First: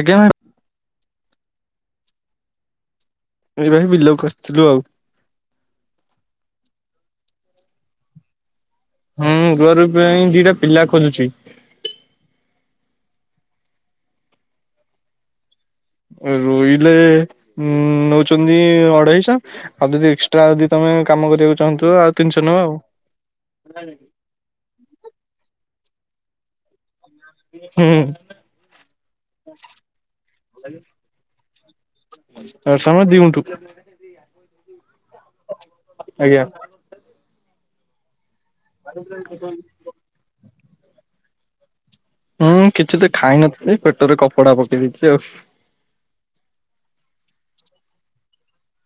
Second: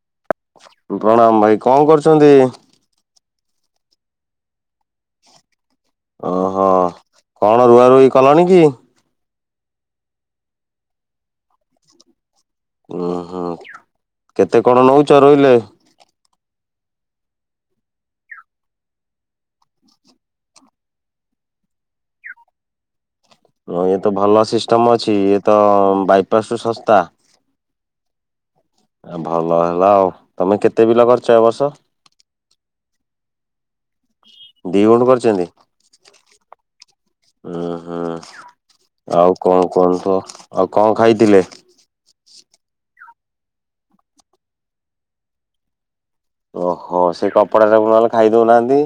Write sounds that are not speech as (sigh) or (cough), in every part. ଆଜ୍ଞା। ପ୍ରଣାମ ଭାଇ କଣ କରୁଛନ୍ତି? ଏବେ ହ ବିଲକୁ ଆସିଥିଲୁ ଆଉ। ଓହୋ କଣ ରୁଆ ରୁଇ କଲଣି କି? ହଁ ରୁଆ ରୁଇ ପାଇଁ ଦିଟା ପିଲା ଖୋଜୁଛି। ଓ ହୋଁ କେତେ କଣ ନଉଛ ରୋଇଲେ ରୋଇଲେ ଉଁ ନଉଛନ୍ତି ଅଢେଇଶହ ଆଉ ଯଦି ଏକ୍ସଟ୍ରା ଯଦି ତମେ କାମ କରିବାକୁ ଚାହୁଁଛୁ ଆଉ ତିନିଶହ ନେବେ ଆଉ। ହ ଇଏ ତ ଭଲ ସିଷ୍ଟମ ଅଛି ଇଏ ତ ବାଇପାସ ଶସ୍ତା। ହୁଁ। ଆ ଭଲ ହେଲା ଆଉ ତମେ କେତେ ବିଲ କରିଛ ଏ ବର୍ଷ? ଏ ସମୟ ଦିଉ (unintelligible) ଦି ଗୁଣଃଧୁ କରିଛନ୍ତି ଆଜ୍ଞା ଉ ହୁଁ। ଆଉ କଣ କୁହନ୍ତୁ ଆଉ କଣ ଖାଇଥିଲେ? ହୁଁ କିଛି ତ ଖାଇ ନଥିଲି ପେଟରେ କପଡା ପକେଇ ଦେଇଛି ଆଉ। ଓହୋ ସେଇ କପଡା ସବୁ ନହେଲେ ଖାଇ ଦଉନାହାଁନ୍ତି।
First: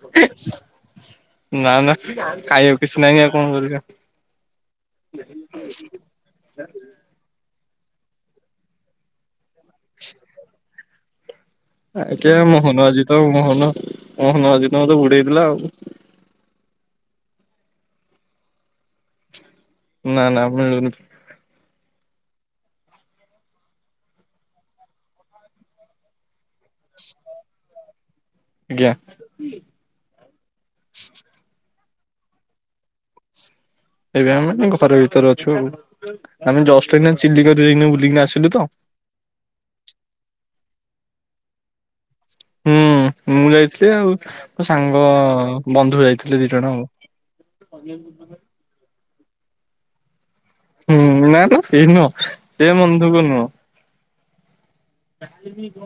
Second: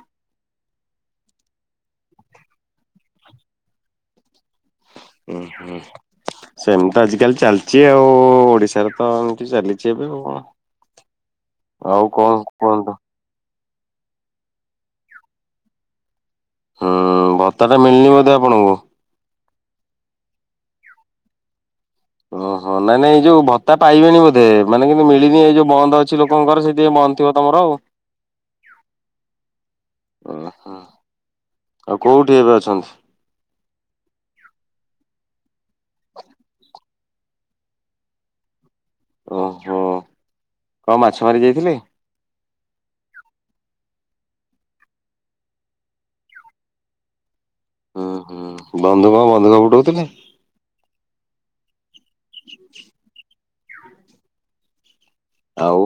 (inaudible) ନା ନା ଖାଇବାକୁ କିଛି ନାହିଁ ଆଉ କଣ କରିବା। ଉଁ ହୁଁ ସେମତି ତ ଆଜିକାଲି ଚାଲଚି ଆଉ ଓଡିଶାରେ ତ ଆଉ ଖାଲି ଚାଲିଚି ଏବେ ଆଉ କଣ? ଆଉ ଆଜ୍ଞା କଣ ମୋହନ କୁହନ୍ତୁ ମାଝୀ ତ ଆଉ ମୋହନ ମୋହନ ମାଝୀ ତ ମତେ ବୁଡେଇଦେଲା ଆଉ। ହୁଁ ଭତ୍ତା ଟା ମିଳିନି ବୋଧେ ଆପଣଙ୍କୁ? ନା ନା ମିଳୁନି। ଓହୋ ନାଇଁ ନାଇଁ ଏଇ ଯୋଉ ଭତ୍ତା ପାଇବେଣି ବୋଧେ ମାନେ କିନ୍ତୁ ମିଳିନି ଏଇ ଯୋଉ ବନ୍ଦ ଅଛି ଲୋକଙ୍କର ସେଥିପାଇଁ ବନ୍ଦ ବନ୍ଦ ଥିବ ତମର ଆଉ। ଆଜ୍ଞା। ଓହୋ ଆଉ କୋଉଠି ଏବେ ଅଛନ୍ତି? ଏବେ ଆମେ ଘର ଭିତରେ ଅଛୁ ଆଉ। ଆମେ ଜଷ୍ଟ୍ ଏଇନା ଚିଲିକାରୁ ଯାଇକିନା ବୁଲିକିନା ଆସିଲୁ ତ। ଓହୋ କଣ ମାଛ ମାରି ଯାଇଥିଲେ? ହୁଁ ମୁଁ ଯାଇଥିଲି ଆଉ ମୋ ସାଙ୍ଗ ବନ୍ଧୁ ଯାଇଥିଲେ ଦି ଜଣ ଆଉ। ହୁଁ ହୁଁ ବନ୍ଧୁ କଣ ବନ୍ଧୁକ ଫୁଟୋଉଥିଲେ। ହୁଁ ନାଇଁ ତ ସେଇ ନୁହଁ ସେ ବନ୍ଧୁକ ନୁହଁ। ଆଉ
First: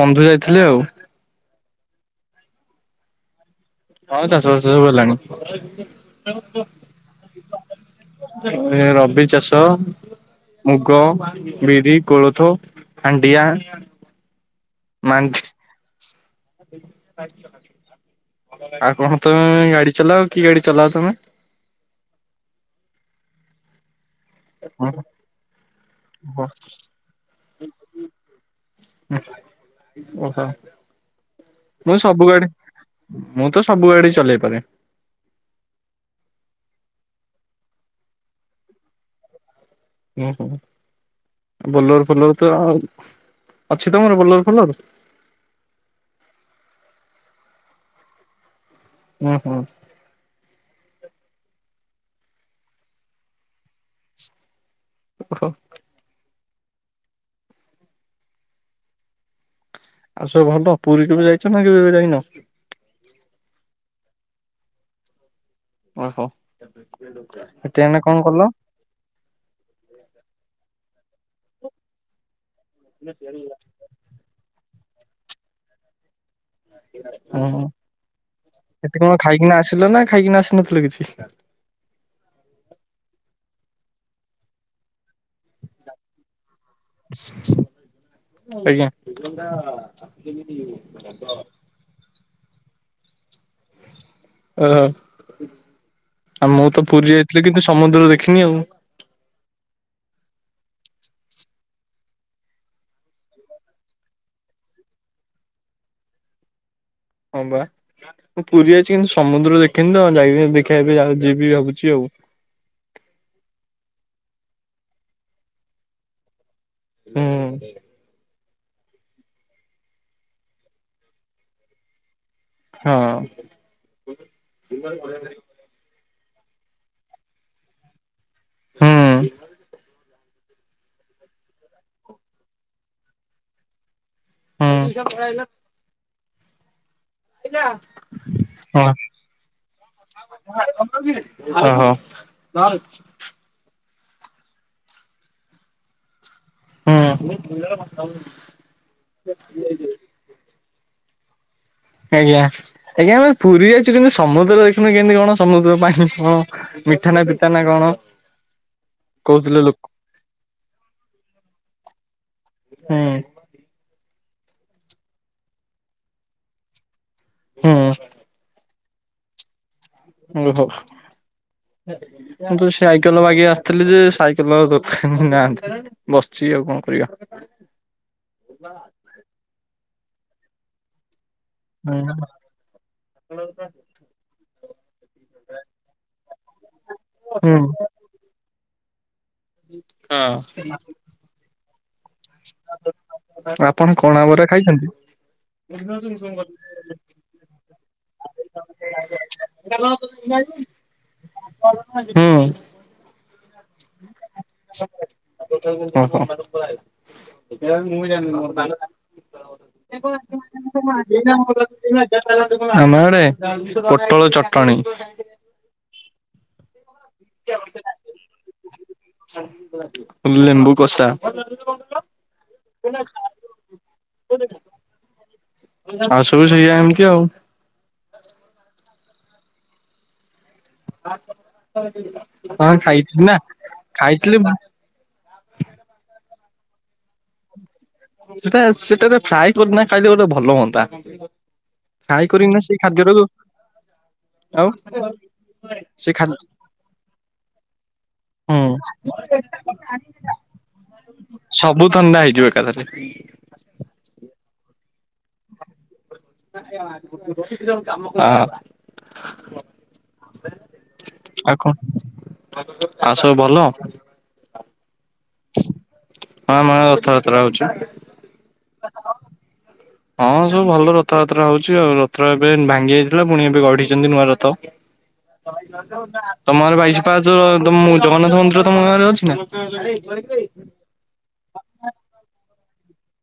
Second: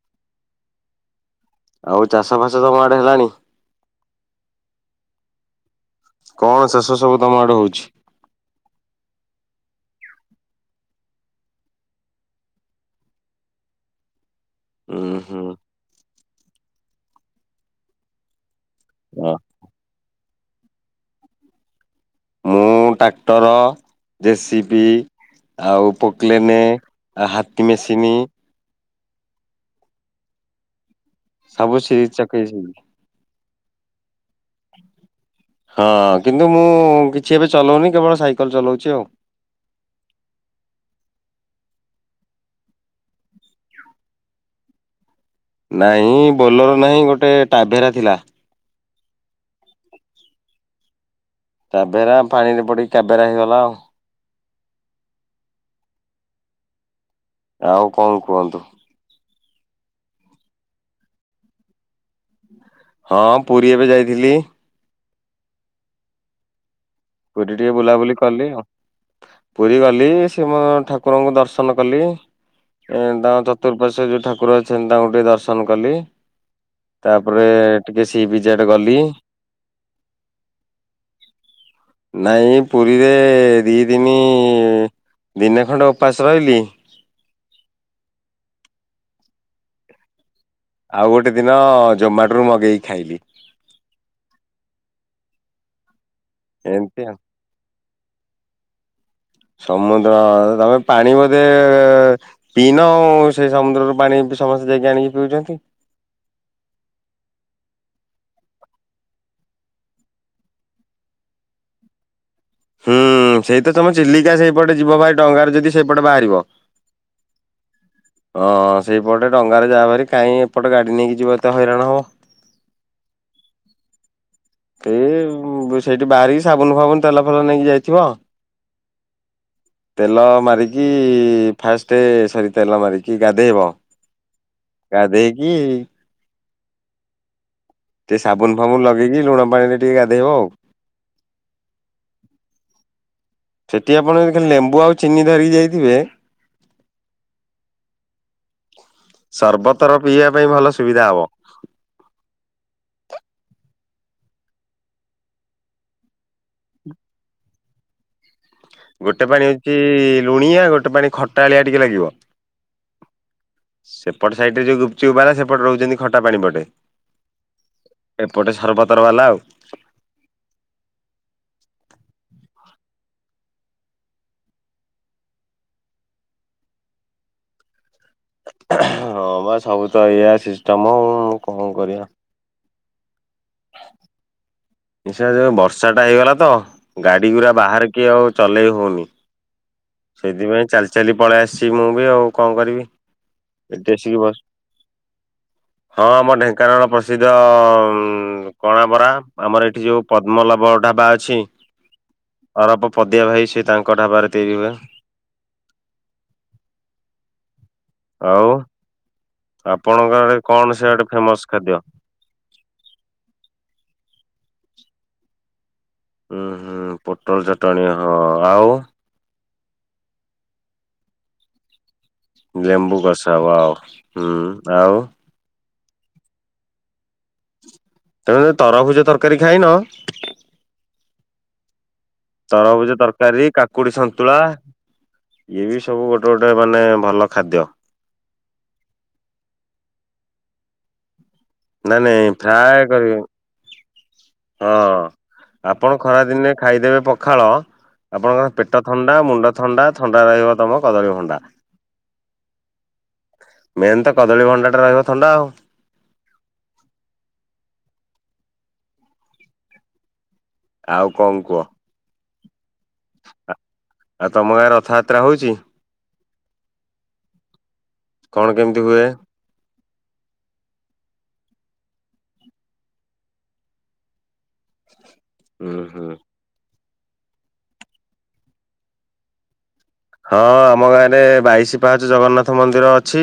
ବନ୍ଧୁ ଯାଇଥିଲି ଆଉ। ଆଉ ଚାଷ ଫାସ ତମ ଆଡେ ହେଲାଣି? ହଁ ଚାଷ ବାସ ସବୁ ହେଲାଣି। କଣ ଚାଷ ସବୁ ତମ ଆଡେ ହଉଛି? ଏୟା ରବି ଚାଷ ମୁଗ, ବିରି, କୋଳଥ, ହାଣ୍ଡିଆ ଉଁ ମାଣ୍ଡି ହୁଁ। ଆଉ କଣ ତମେ ଗାଡି ଚଲାଅ କି ଗାଡି ଚଲାଅ ତମେ? ମୁଁ ଟ୍ରାକ୍ଟର ଜେସିପି, ଆଉ ପକଲେନେ, ଆଉ ହାତୀ ମେସିିନି ଓହୋ। ସବୁ ମୁଁ ସିରି ଗାଡି ଚକେଇ ମୁଁ ତ ସବୁ ଗାଡ଼ି ଚଲେଇ ପାରେ। ହଁ କିନ୍ତୁ ମୁଁ କିଛି ଏବେ ଚଲଉନି କେବଳ ସାଇକେଲ ଚଲଉଚି ଆଉ। ହୁଁ ହୁଁ। ବୋଲର ଫୋଲର ତ ଆଉ ଅଛି ତମର ବୋଲର ଫୋଲର? ନାଇଁ ବୋଲର ନାହିଁ ଗୋଟେ ଟାଭେରା ଥିଲା। ହୁଁ ହୁଁ। ଟାଭେରା ପାଣିରେ ପଡିକି କାବେରା ହେଇଗଲା ଆଉ। ଓହୋ। ଆଉ କଣ କୁହନ୍ତୁ? ଆଉ ସବୁ ଭଲ ପୁରୀ କେବେ ଯାଇଛ ନା କେବେ କେବେ ଯାଇନ? ହଁ ପୁରୀ ଏବେ ଯାଇଥିଲି। ଓହୋ। ପୁରୀ ଟିକେ ସେଠି ଏଇନା ବୁଲାବୁଲି କଣ କଲ କଲି ଆଉ। ପୁରୀ ଗଲି ଶ୍ରୀମ ଠାକୁରଙ୍କୁ ଦର୍ଶନ କଲି ଏ ତାଙ୍କ ଚତୁର୍ପାଶ୍ଵରେ ଯୋଉ ଠାକୁର ଅଛନ୍ତି ତାଙ୍କୁ ଟିକେ ଦର୍ଶନ କଲି। ତାପରେ ଉଁ ଟିକେ ସି ବିଚ୍ ଆଡେ ଗଲି। ସେଠି କଣ ଖାଇକିନା ଆସିଲ ନା ଖାଇକିନା ଆସିନଥିଲ କିଛି? ନାଇଁ ପୁରୀରେ ଦି ଦିନି ଦିନେ ଖଣ୍ଡେ ଉପାସ ରହିଲି ଆଜ୍ଞା। ଆଉ ଗୋଟେ ଦିନ ଜୋମାଟୋରୁ ମଗେଇକି ଖାଇଲି। ଓହୋ ଆଉ ମୁଁ ତ ଏମିତି ଆଉ। ପୁରୀ ଯାଇଥିଲି କିନ୍ତୁ ସମୁଦ୍ର ଦେଖିନି ଆଉ। ସମୁଦ୍ର ତମେ ପାଣି ବୋଧେ ପିଇନ ଆଉ ସେଇ ସମୁଦ୍ରରୁ ପାଣି ସମସ୍ତେ ଯାଇକି ଆଣିକି ପିଉଛନ୍ତି ହଁ ବା ମୁଁ ପୁରୀ ଯାଇଛି କିନ୍ତୁ ସମୁଦ୍ର ଦେଖିନି ତ ଯାଇି ଦେଖିବା ଏବେ ଯାଉ ଯିବି ଭାବୁଚି ଆଉ। ହୁଁ ସେଇ ତ ତମ ଚିଲିକା ସେଇପଟେ ଯିବ ଭାଇ ଡଙ୍ଗାରେ ଯଦି ସେଇପଟେ ବାହାରିବ। ହୁଁ ହଁ ସେଇପଟେ ଡଙ୍ଗାରେ ଯାଓ ହେରି କାହିଁ ଏପଟେ ଗାଡ଼ି ନେଇକି ଯିବ ଏତେ ହଇରାଣ ହେବ। ହଁ। ଏ ସେଇଠି ବାହାରିକି ସାବୁନ ଫାବୁନ ତେଲ ଫେଲ ନେଇକି ଯାଇଥିବ। ହୁଁ। ତେଲ ମାରିକି ଫାଷ୍ଟ ସରି ତେଲ ମାରିକି ଗାଧୋଇ ବ। ହୁଁ ଗାଧେଇକି ହେଲା ଟିକେ ସାବୁନ ଫାବୁନ ହଁ ଲଗେଇକି ଲୁଣ ପାଣିରେ ଟିକେ ଗାଧେଇବ ଆଉ। ଓ ହୋ। ଠି ଆପଣ ଯଦେ ଲେମ୍ବୁ ଆଉ ଚିନି ଧରିକି ଯାଇଥିବେ ହୁଁ। ସର୍ବତର ପିଇବା ପାଇଁ ଭଲ ସୁବିଧା ହବ। ଆଜ୍ଞା ଆଜ୍ଞା ଆମେ ପୁରୀ ଯାଇଛୁ କେମତି ସମୁଦ୍ର ଦେଖୁିନୁ କେମିତି କଣ ସମୁଦ୍ର ପାଣି କଣ? ମିଠାନା ପିତା ନା କଣ? ଗୋଟେ ପାଣି କହୁଥିଲେ ହଉଛି ଲୋକ ଲୁଣିଆ ଗୋଟେ ପାଣି ଖଟା ଆଳିଆ ଟିକେ ଲାଗିବ। ହୁଁ। ସେପଟେ ସାଇଟିରେ ଯୋଉ ଗୁପଚୁପ୍ ବାଲା ସେପଟେ ରହୁଛନ୍ତି ଖଟା ପାଣି ପଟେ। ହୁଁ ଏପଟେ ସରବତ ଉପର ବାଲା ଆଉ। ଓହୋ (unintelligible) ମୁଁ ତ ସାଇକେଲ ମଗି ଆସିଥିଲି ଯେ ସାଇକେଲ ଦୋକାନ ନାହାନ୍ତି ବସିଛି। ପି ଆଉ କଣ କରିବା। ହଁ ବା ସବୁ ତ ଏଇଆ ସିଷ୍ଟମ ଆଉ। କଣ କରିବା। ହଁ (unintelligible) ନିଶା ଯୋଉ ବର୍ଷାଟା ହେଇଗଲା ତ ଗାଡିଗୁଡ଼ା ବାହାରିକି ଆଉ ଚଲେଇ ହଉନି। ହୁଁ ସେଇଥିପାଇଁ ଚାଲି ଚାଲି ପଳେଇ ଆସିଛି ମୁଁ ବି ଆଉ କଣ କରିବି ଏ ଆପଣ ଦେଶିକି କଣା ବସ ବରା ଖାଇଛନ୍ତି? ହଁ ଆମ ଢେଙ୍କାନାଳ ପ୍ରସିଦ୍ଧ କଣ ବରା ଆମର ଏଠି ଯୋଉ ପଦ୍ମ ମଲବ ଢାବା ଅଛି ହୁଁ। ଅରବ ପଦଆ ଭାଇ ସେ ତାଙ୍କ ଢାବାରେ ତିଆରି ହୁଏ। ଆ ଟୋ (unintelligible) ଏଇ ମୁଁ ଜାଣିନି ଶାଙ୍ଗ ଟା ଆପ ଆମ ଆଡେ ପୋଟଳ ଚ ଟଣି ହୁଁ ହୁଁ ପୋଟଳ ଚଟଣି ହଁ ଆଉ? ଲେମ୍ବୁ କଷା ଲେମ୍ବୁ ଗଶା ହବ ଆଉ ହୁଁ ଆଉ ଆଉ ସବୁ ସେଇଆା ଏମିତି ଆଉ। ତମେ ତରଭୁଜ ତରକାରୀ ଖାଇନ? ଆ ତରଭୁଜ ତରକାରୀ କାକୁଡି ସନ୍ତୁଳା ଖାଇଥିଲି ଇଏ ବି ସବୁ ଗୋଟେ ଗୋଟେ ମାନେ ଭଲ ଖାଦ୍ୟ। ସେଟା ସେଟ ଫ୍ରାଏ କରି ଖାଇଲେ ଗୋଟେ ଭଲ ହୁଅନ୍ତା। ନାଇଁ ଖାଇ ନାଇଁ ପ୍ରା କରିକିନା ସେଇ କରିବି ଖାଦ୍ୟଟାକୁ ଆଉ ହଁ ଆପଣ ସେ ଖା ଖରାଦିନେ ଖାଇଦେବେ ପଖାଳ ଆପଣଙ୍କର ହୁଁ ପେଟ ଥଣ୍ଡା ମୁଣ୍ଡ ଥଣ୍ଡା ଥଣ୍ଡା ରହିବ ତମ କଦଳୀ ଭଣ୍ଡା। ସବୁ ଥଣ୍ଡା ହେଇଯିବ ଏକାଥରେ। ମେନ୍ ତ କଦଳୀ ଭଣ୍ଡା ଟା ରହିବ ଥଣ୍ଡା ଆଉ। (unintelligible) କାମ (inaudible) ଆଉ କଣ କୁହ? ଆଉ ସବୁ ଭଲ? ଆଉ ତମ ଗାଁ ରଥଯାତ୍ରା ହେଉଛି। ହଁ ମ ରଥଯାତ୍ରା ହଉଛି। କଣ କେମିତି ହୁଏ? ହଁ ସବୁ ଭଲ ରଥଯାତ୍ରା ହଉଛି ଆଉ ରଥ ଏବେ ଭାଙ୍ଗି ଯାଇଥିଲା ପୁଣି ଏବେ ଗଢିଛନ୍ତି ନୂଆ ରଥ। ଉୁଁ ହୁଁ ତମର ପାଇା ପାହାଚ ଜଗନ୍ନାଥ ମନ୍ଦିର ତମ ଗାଁରେ ଅଛି ନା। ହଁ ଆମ ଗାଁରେ ବାଇଶି ପାହାଚ ଜଗନ୍ନାଥ ମନ୍ଦିର ଅଛି।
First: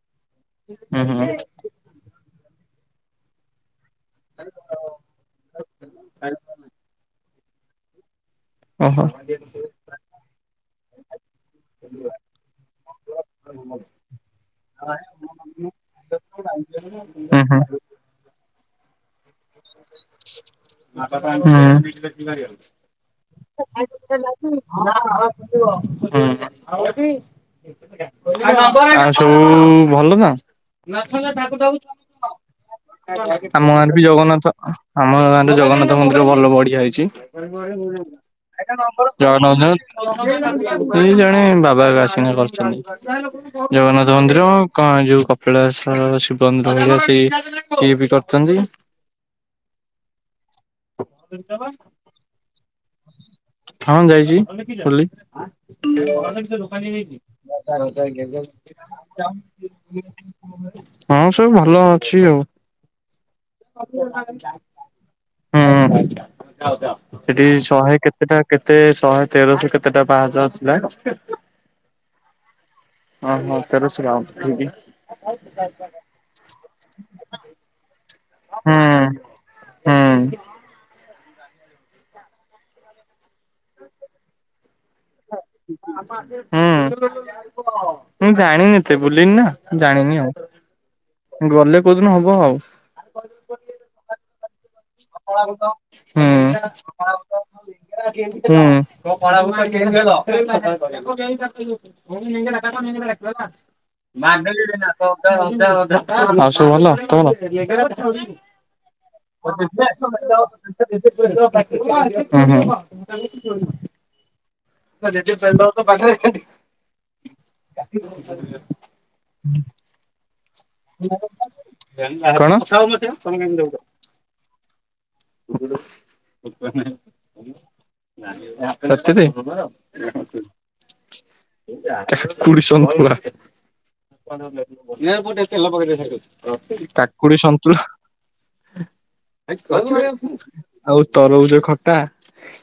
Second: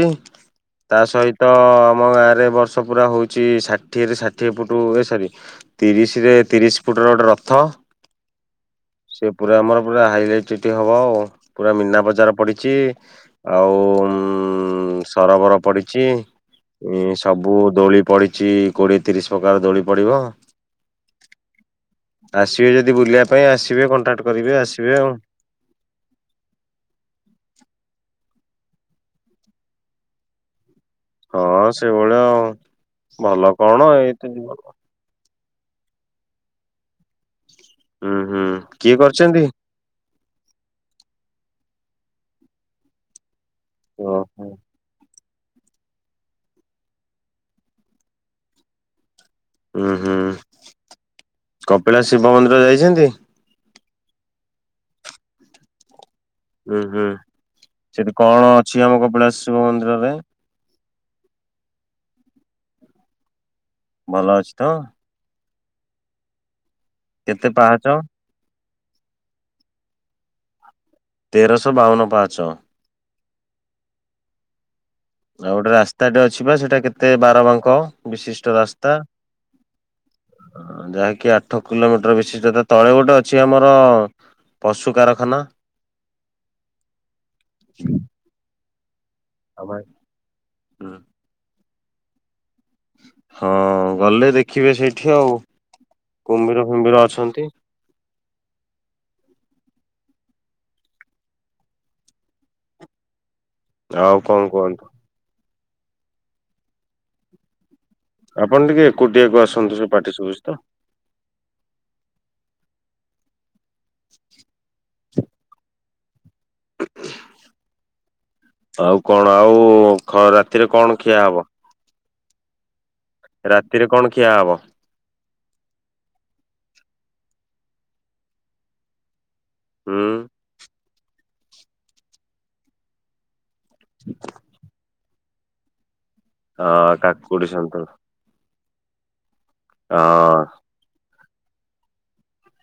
ତା ହୁଁ ସହିତ ଆମ ଗାଁ ରେ ବର୍ଷ ପୁରା ହଉଛି ଷାଠି ଷାଠିଏରେ ଷାଠିଏ ଫୁଟ ଏ ସରି ତିରିଶିରେ ତିରିଶ ଫୁଟର ଗୋଟେ ରଥ। ଓହୋ ହୁଁ ସେ ପୁରା ଆମର ପୁରା ହାଇଲାଇଟିଟି ହବ ଆଉ। ପୁରା ମୀନା ବଜାର ପଡ଼ିଛି ଆଉ ଉମ୍ ସରୋବର ପଡ଼ିଚି। ଉମ୍ ହୁଁ ସବୁ ହୁଁ ଦୋଳି ପଡିଛି କୋଡିଏ ତିରିଶ ପ୍ରକାର ଦୋଳି ପଡିବ। ଁ (inaudible) ଆସିବେ ଯଦି ବୁଲିବା। ପାଇଁ ହ (inaudible) ଆସିବେ କଣ୍ଟାକ୍ଟ କରିବେ ଆସିବେ ଆଉ। ଆଉ ସବୁ ଭଲ ତ? ହଁ ସେଇଭଳିଆ ଆଉ ଭଲ ଆମ କଣ ଗାଁ ରେ ବି ଏଇତ ଜଗନ୍ନାଥ ଜୀବନ। ଆମ ଗାଁରେ ଜଗନ୍ନାଥ ମନ୍ଦିର ଭଲ ବଢ଼ିଆ ହୋଇଛି। ଉୁଁ ହୁଁ କିଏ ଜଗ କରିଛନ୍ତି? ଜଣେ (unintelligible) ବାପ ସିନା କରିଛନ୍ତି ଜଗନ୍ନାଥ ଓହୋ। ମନ୍ଦିର କ ଯୋଉ (unintelligible) ପଳା ଶିବନ୍ଦ ରହ ସେ ସିଏ ବି କରିନ୍ତି। ହୁଁ ହୁଁ କପିଳା ଶିବ ମନ୍ଦିର ଯାଇଛନ୍ତି? ହଁ ଯାଇଛି ବୁଲି। (inaudible) ଉୁଁ ହୁଁ। ସେଠି କଣ ଅଛି ଆମ କପିଳାସ ଶିବ ମନ୍ଦିରରେ ହଁ ସବୁ ଭଲ ଅଛି ଆଉ। ଭଲ ଅଛି ତ? ହୁଁ ସେଠି କେତେ ପାହାଚ? ଶହେ କେତେ ଏଟା କେତେ ଶହେ ତେରଶହ କେତେଟା ପାହାଚ ଥିଲା। ତେରଶହ ବାଉନ ପାହଚ। ହଁ ହଁ ତେରଶହବାଉନଠୁ ବି ଆଉ ଗୋଟେ ରାସ୍ତାଟେ ଅଛି ବା ସେଇଟା କେତେ ବାର ବାଙ୍କ। ବିଶିଷ୍ଟ ହୁଁ ହୁଁ ରାସ୍ତା ହୁଁ। ଯାହାକି କି ଆଠ କିଲୋମିଟର ବେଶି ଯଥା ତଳେ ଗୋଟେ ଅଛି ଆମର ପଶୁ କାର ହୁଁ ମୁଁ ଜାଣିନି। ଏତେ ବୁଲିନି ନା ଜାଣିନି ଆଉ ଗଲେ କୋଉଦିନ ହବ ଆଉ। ହଁ ଗଲେ ଦେଖି (inaudible) ଉମ୍ (inaudible) (inaudible) (inaudible) ଫୁମ୍ଭୀର ଅଛନ୍ତି। ଆଉ କଣ କୁହନ୍ତୁ ଆଉ ସବୁ ଭଲ (inaudible) ଆପଣ ଟିକେ ଏକୁଟିଆକୁ ଆସୁ (inaudible) (inaudible) (inaudible) (unintelligible) ଆଉ କଣ ଆଉ ଖ ରାତିରେ କଣ ଖିଆ ହବ? ରାତିରେ ଖିଆ ହବ? କଣ। ରାତିରେ। (unintelligible) ହୁଁ କାକୁଡି ସନ୍ତୁଳା। କାକୁଡି ସନ୍ତୁଳା। ହଁ ଆଉ ତରଭୁଜ ଖଟା।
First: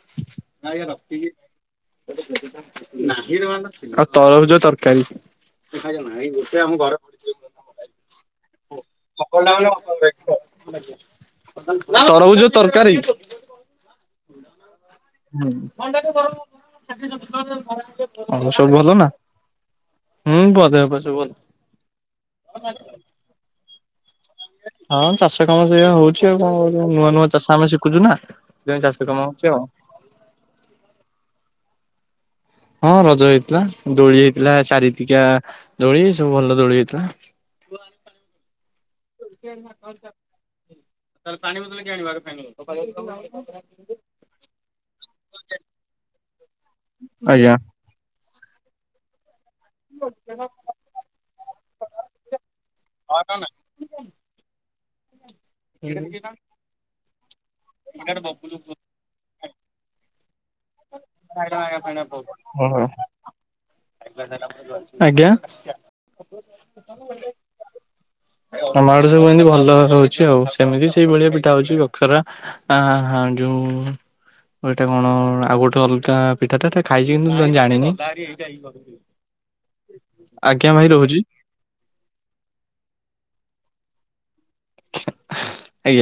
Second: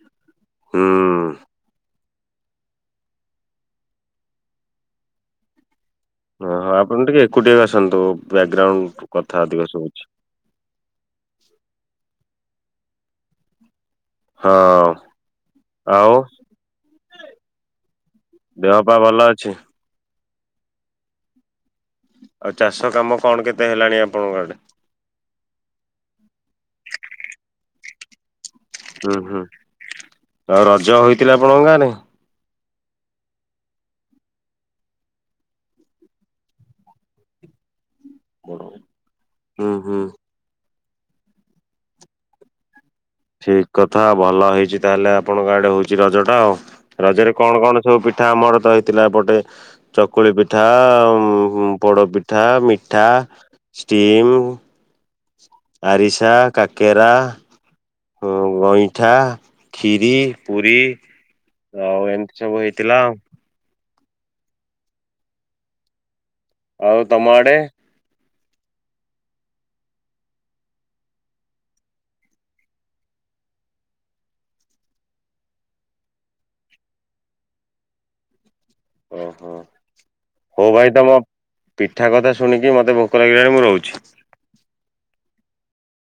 (unintelligible) ହୁଁ। ଆଉ ତରଭୁଜ ତରକାରୀ। ଓହୋ ଆପଣ ଟିକେ ଏକୁଟିଆ ଆସନ୍ତୁ ବ୍ୟାକଗ୍ରାଉଣ୍ଡ କଥା ଅଧିକ ଶୁଭୁଛି। (unintelligible) ତରଭୁଜ ତରକାରୀ। ହଁ। ଆଉ (unintelligible) ହଁ ସବୁ ଭଲ ନା। ଚୁ। ହୁଁ ବ ଦେହ ପା ସବୁ ଭଲ। ଆଉ ଚାଷ କାମ କଣ କେତେ ହେଲାଣି ଆପଣଙ୍କର। ହଁ ଚାଷ କାମ ସେଇଆ ହଉଛି ଆଉ କଣ କରିବା ନୂଆ ନୂଆ ଚାଷ ଆମେ ଶିଖୁଛୁ ନା। ସେଥିପାଇଁ ଚାଷ ହୁଁ କାମ ହୁଁ ହଉଛି ଆଉ। ଆଉ ରଜ ହୋଇଥିଲା ଆପଣଙ୍କ ଗାଁରେ। ହଁ ରଜ ହେଇଥିଲା ଦୋଳି ହେଇଥିଲା ଚାରି ତିିକିଆ ଦୋଳି ସବୁ ଭଲ ଦୋଳି ହେଇଥିଲା। ବ ହୁଁ ହୁଁ (unintelligible) ଠିକ କଥା ଭଲ ହେଇଛି ତାହେଲେ ଆପଣଙ୍କ ଆଡେ ହୋଇଛି ରଜ ଟା ଆଉ ରଜ ରେ ଆଜ୍ଞା। କଣ କଣ ସବୁ ପିଠା ପିଠା ଆମର ତ ହେଇଥିଲା ଏପଟେ। ଚକୁଳି ପିଠା ପୋଡ ପିଠା ମିଠା। ସ୍ଟିମ୍। ଆରିସା କାକେରା ହୁଁ ଗଇଁଠା। ଖୀରି ପୁରୀ। ଆଉ ଏମିତି ସବୁ ହୁଁ ହେଇଥିଲା ଆଉ ଆଜ୍ଞା। ଆଉ ତମ ଆଡେ। ଆମ ଆଡ଼େ ସବୁ ଏମତି ଭଲ ରେ ହୋଇଛି ଆଉ ସେମିତି ସେଇ ଭଳିଆ ପିଠା ହୋଉଛି କାକେରା ଆଁ। ଆଁ ଯୋଉ ଏଇଟା କଣ ଆଉ ଗୋଟେ ଅଲ ଗା ପିଠା ଟା ଖାଇଛି କିନ୍ତୁ ଜାଣିନି। ଓହୋ ଆଜ୍ଞା ହଉ ଭାଇ ତମ ରହୁଛି ପିଠା କଥା ଶୁଣିକି ମତେ ଭୋକ ଲାଗିଲାଣି। ମୁଁ ରହୁଛି। ଆଜ୍ଞା।